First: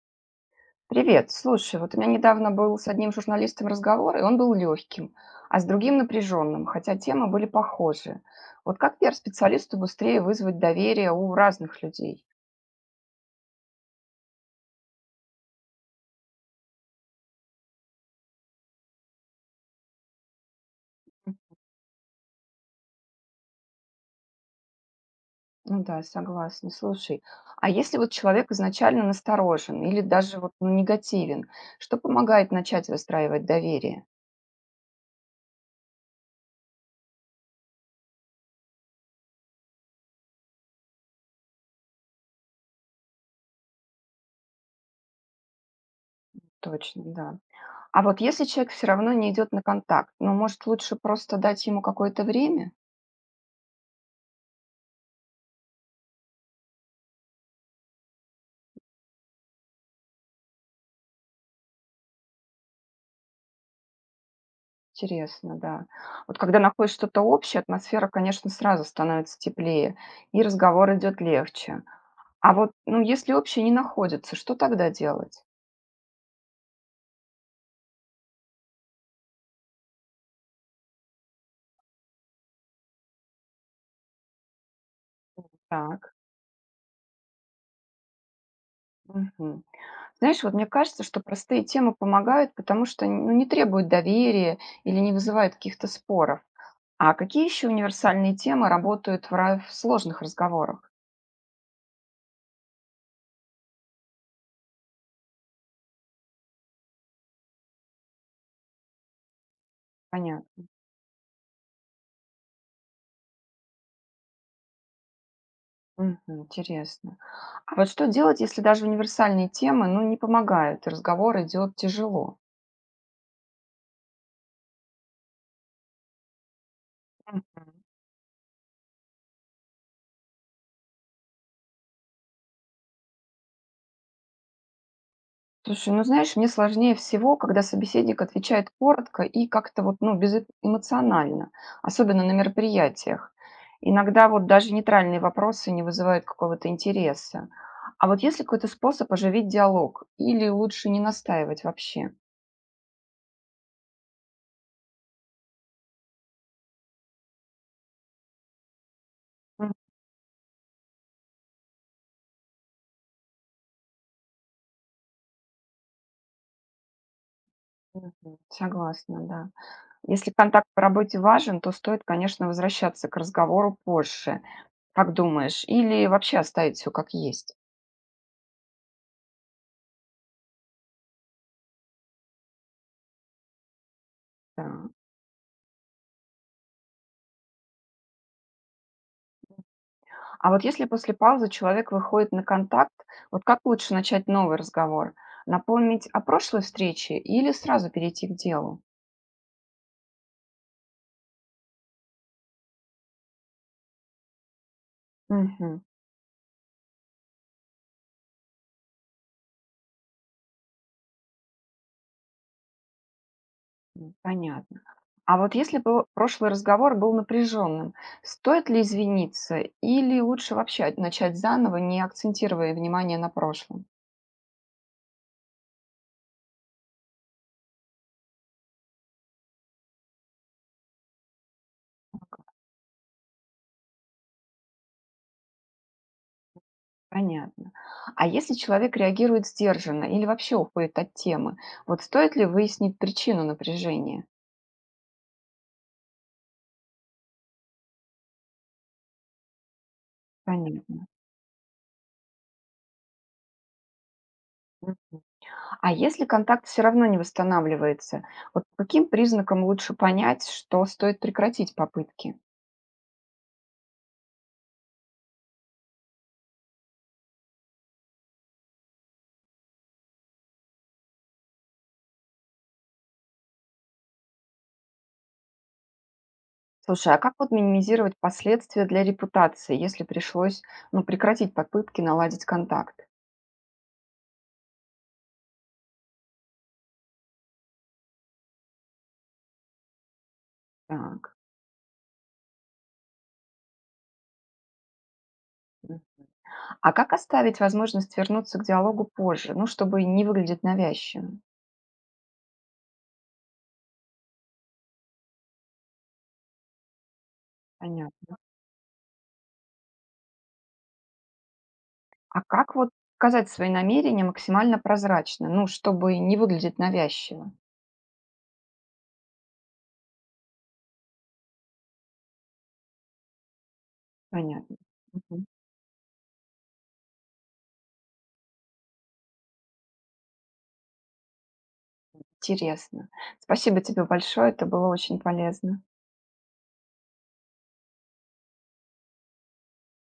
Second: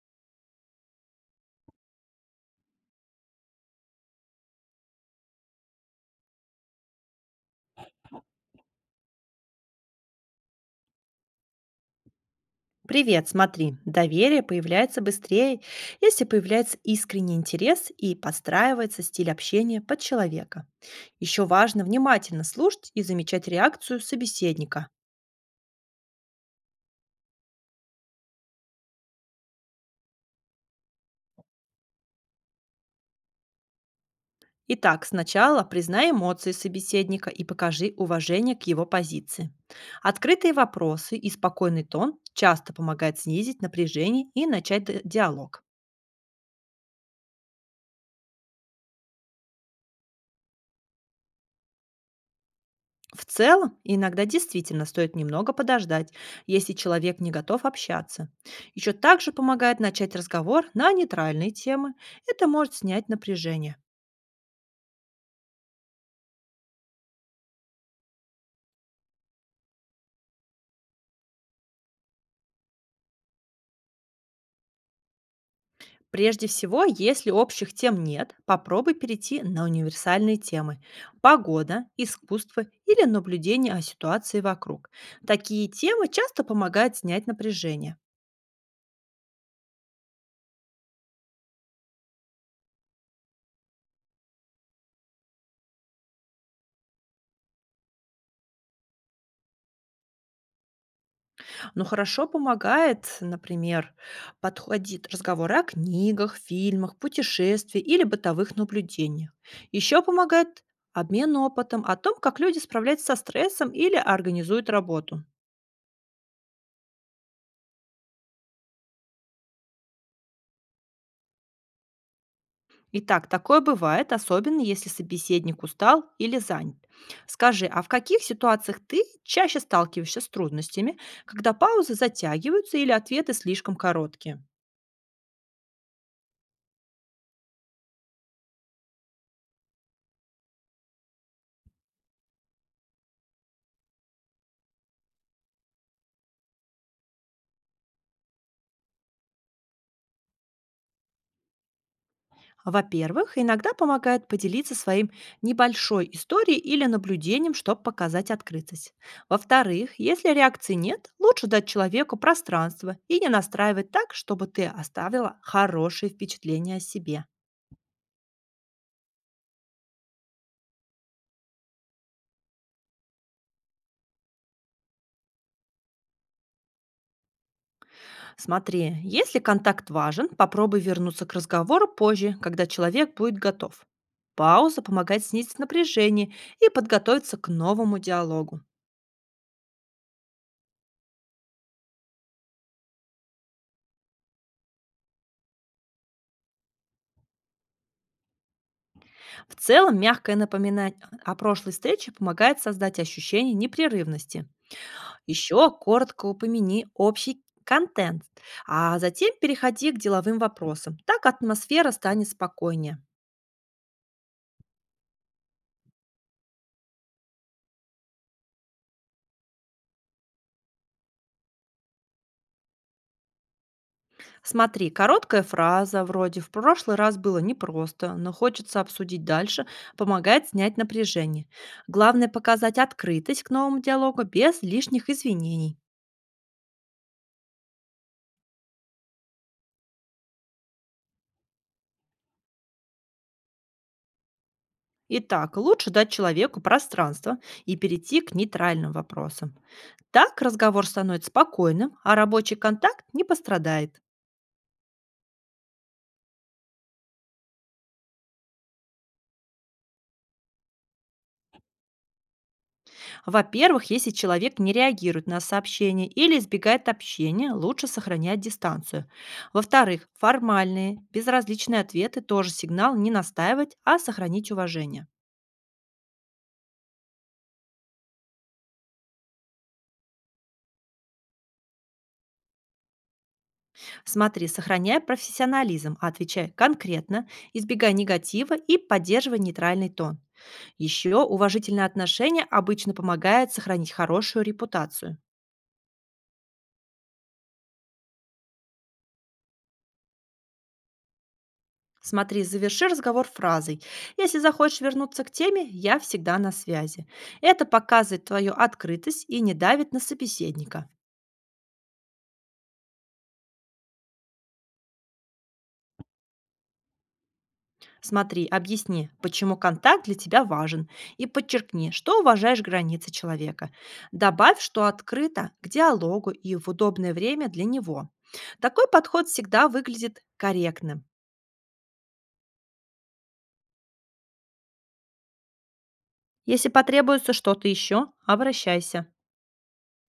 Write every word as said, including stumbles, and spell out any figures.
Привет. Слушай, вот у меня недавно был с одним журналистом разговор, и он был легким, а с другим напряженным, хотя темы были похожи. Вот как пиар-специалисту быстрее вызвать доверие у разных людей? Привет, смотри, доверие появляется быстрее, если появляется искренний интерес и подстраивается стиль общения под человека. Еще важно внимательно слушать и замечать реакцию собеседника. Ну да, согласна. Слушай, а если вот человек изначально насторожен или даже вот ну, негативен, что помогает начать выстраивать доверие? Итак, сначала признай эмоции собеседника и покажи уважение к его позиции. Открытые вопросы и спокойный тон часто помогают снизить напряжение и начать д- диалог. Точно, да. А вот если человек все равно не идет на контакт, ну, может, лучше просто дать ему какое-то время? В целом, иногда действительно стоит немного подождать, если человек не готов общаться. Еще также помогает начать разговор на нейтральные темы. Это может снять напряжение. Интересно, да. Вот когда находишь что-то общее, атмосфера, конечно, сразу становится теплее, и разговор идет легче. А вот, ну, если общее не находится, что тогда делать? Прежде всего, если общих тем нет, попробуй перейти на универсальные темы– погода, искусство или наблюдение о ситуации вокруг. Такие темы Так. часто помогают снять напряжение. Мгм. Знаешь, вот мне кажется, что простые темы помогают, потому что ну, не требуют доверия или не вызывают каких-то споров. А какие еще универсальные темы работают в, ра- в сложных разговорах? Но хорошо помогает, например, подходит разговоры о книгах, фильмах, путешествиях или бытовых наблюдениях. Еще помогает Понятно. обмен опытом о том, как люди справляются со стрессом или организуют работу. Мгм, интересно. А вот что делать, если даже универсальные темы, ну, не помогают, и разговор идет тяжело? Итак, такое бывает, особенно если собеседник устал или занят. Скажи, Мгм. а в каких ситуациях ты чаще сталкиваешься с трудностями, когда паузы затягиваются или ответы слишком короткие? Слушай, ну знаешь, мне сложнее всего, когда собеседник отвечает коротко и как-то вот, ну, безэмоционально, особенно на мероприятиях. Иногда вот даже нейтральные вопросы не вызывают какого-то интереса. А вот есть ли какой-то способ оживить диалог? Или лучше не настаивать вообще? Во-первых, иногда помогает поделиться своим небольшой историей или наблюдением, чтобы показать открытость. Мгм, Во-вторых, если реакции нет, лучше дать человеку пространство и не настраивать так, чтобы ты оставила хорошее впечатление о себе. мгм. Согласна, да. Если контакт по работе важен, то стоит, конечно, возвращаться к разговору позже. Как думаешь? Или вообще оставить все как есть? Смотри, если контакт важен, попробуй вернуться к разговору позже, когда человек будет готов. Пауза Да. помогает снизить напряжение и подготовиться к новому диалогу. А вот если после паузы человек выходит на контакт, вот как лучше начать новый разговор? Напомнить о прошлой встрече или сразу перейти к делу? В целом, мягкое напоминание о прошлой встрече помогает создать ощущение непрерывности. Еще Мгм. коротко упомяни общий контент, а затем переходи к деловым вопросам. Так атмосфера станет спокойнее. М, понятно. А вот если бы прошлый разговор был напряженным, стоит ли извиниться или лучше вообще начать заново, не акцентируя внимание на прошлом? Смотри, короткая фраза вроде «в прошлый раз было непросто, но хочется обсудить дальше» помогает снять напряжение. Главное показать открытость к новому диалогу без лишних извинений. Понятно. А если человек реагирует сдержанно или вообще уходит от темы, вот стоит ли выяснить причину напряжения? Итак, лучше дать человеку пространство и перейти к нейтральным вопросам. Так разговор Понятно. становится спокойным, а рабочий контакт не пострадает. А если контакт все равно не восстанавливается, вот по каким признакам лучше понять, что стоит прекратить попытки? Во-первых, если человек не реагирует на сообщение или избегает общения, лучше сохранять дистанцию. Во-вторых, формальные, безразличные ответы тоже сигнал не настаивать, а сохранить уважение. Слушай, а как вот минимизировать последствия для репутации, если пришлось, ну, прекратить попытки наладить контакт? Смотри, сохраняй профессионализм, а отвечай конкретно, избегай негатива и поддерживай нейтральный тон. Еще Так. уважительное отношение обычно помогает сохранить хорошую репутацию. М. А как оставить возможность вернуться к диалогу позже, ну, чтобы не выглядеть навязчивым? Смотри, заверши разговор фразой. Если захочешь вернуться к теме, я всегда на связи. Это показывает Понятно. твою открытость и не давит на собеседника. А как вот показать свои намерения максимально прозрачно, ну, чтобы не выглядеть навязчиво? Смотри, объясни, почему контакт для тебя важен, и подчеркни, что уважаешь границы человека. Добавь, Понятно. что Мгм. открыто к диалогу и в удобное время для него. Такой подход всегда выглядит корректным. Интересно. Спасибо тебе большое, это было очень полезно. Если потребуется что-то еще, обращайся.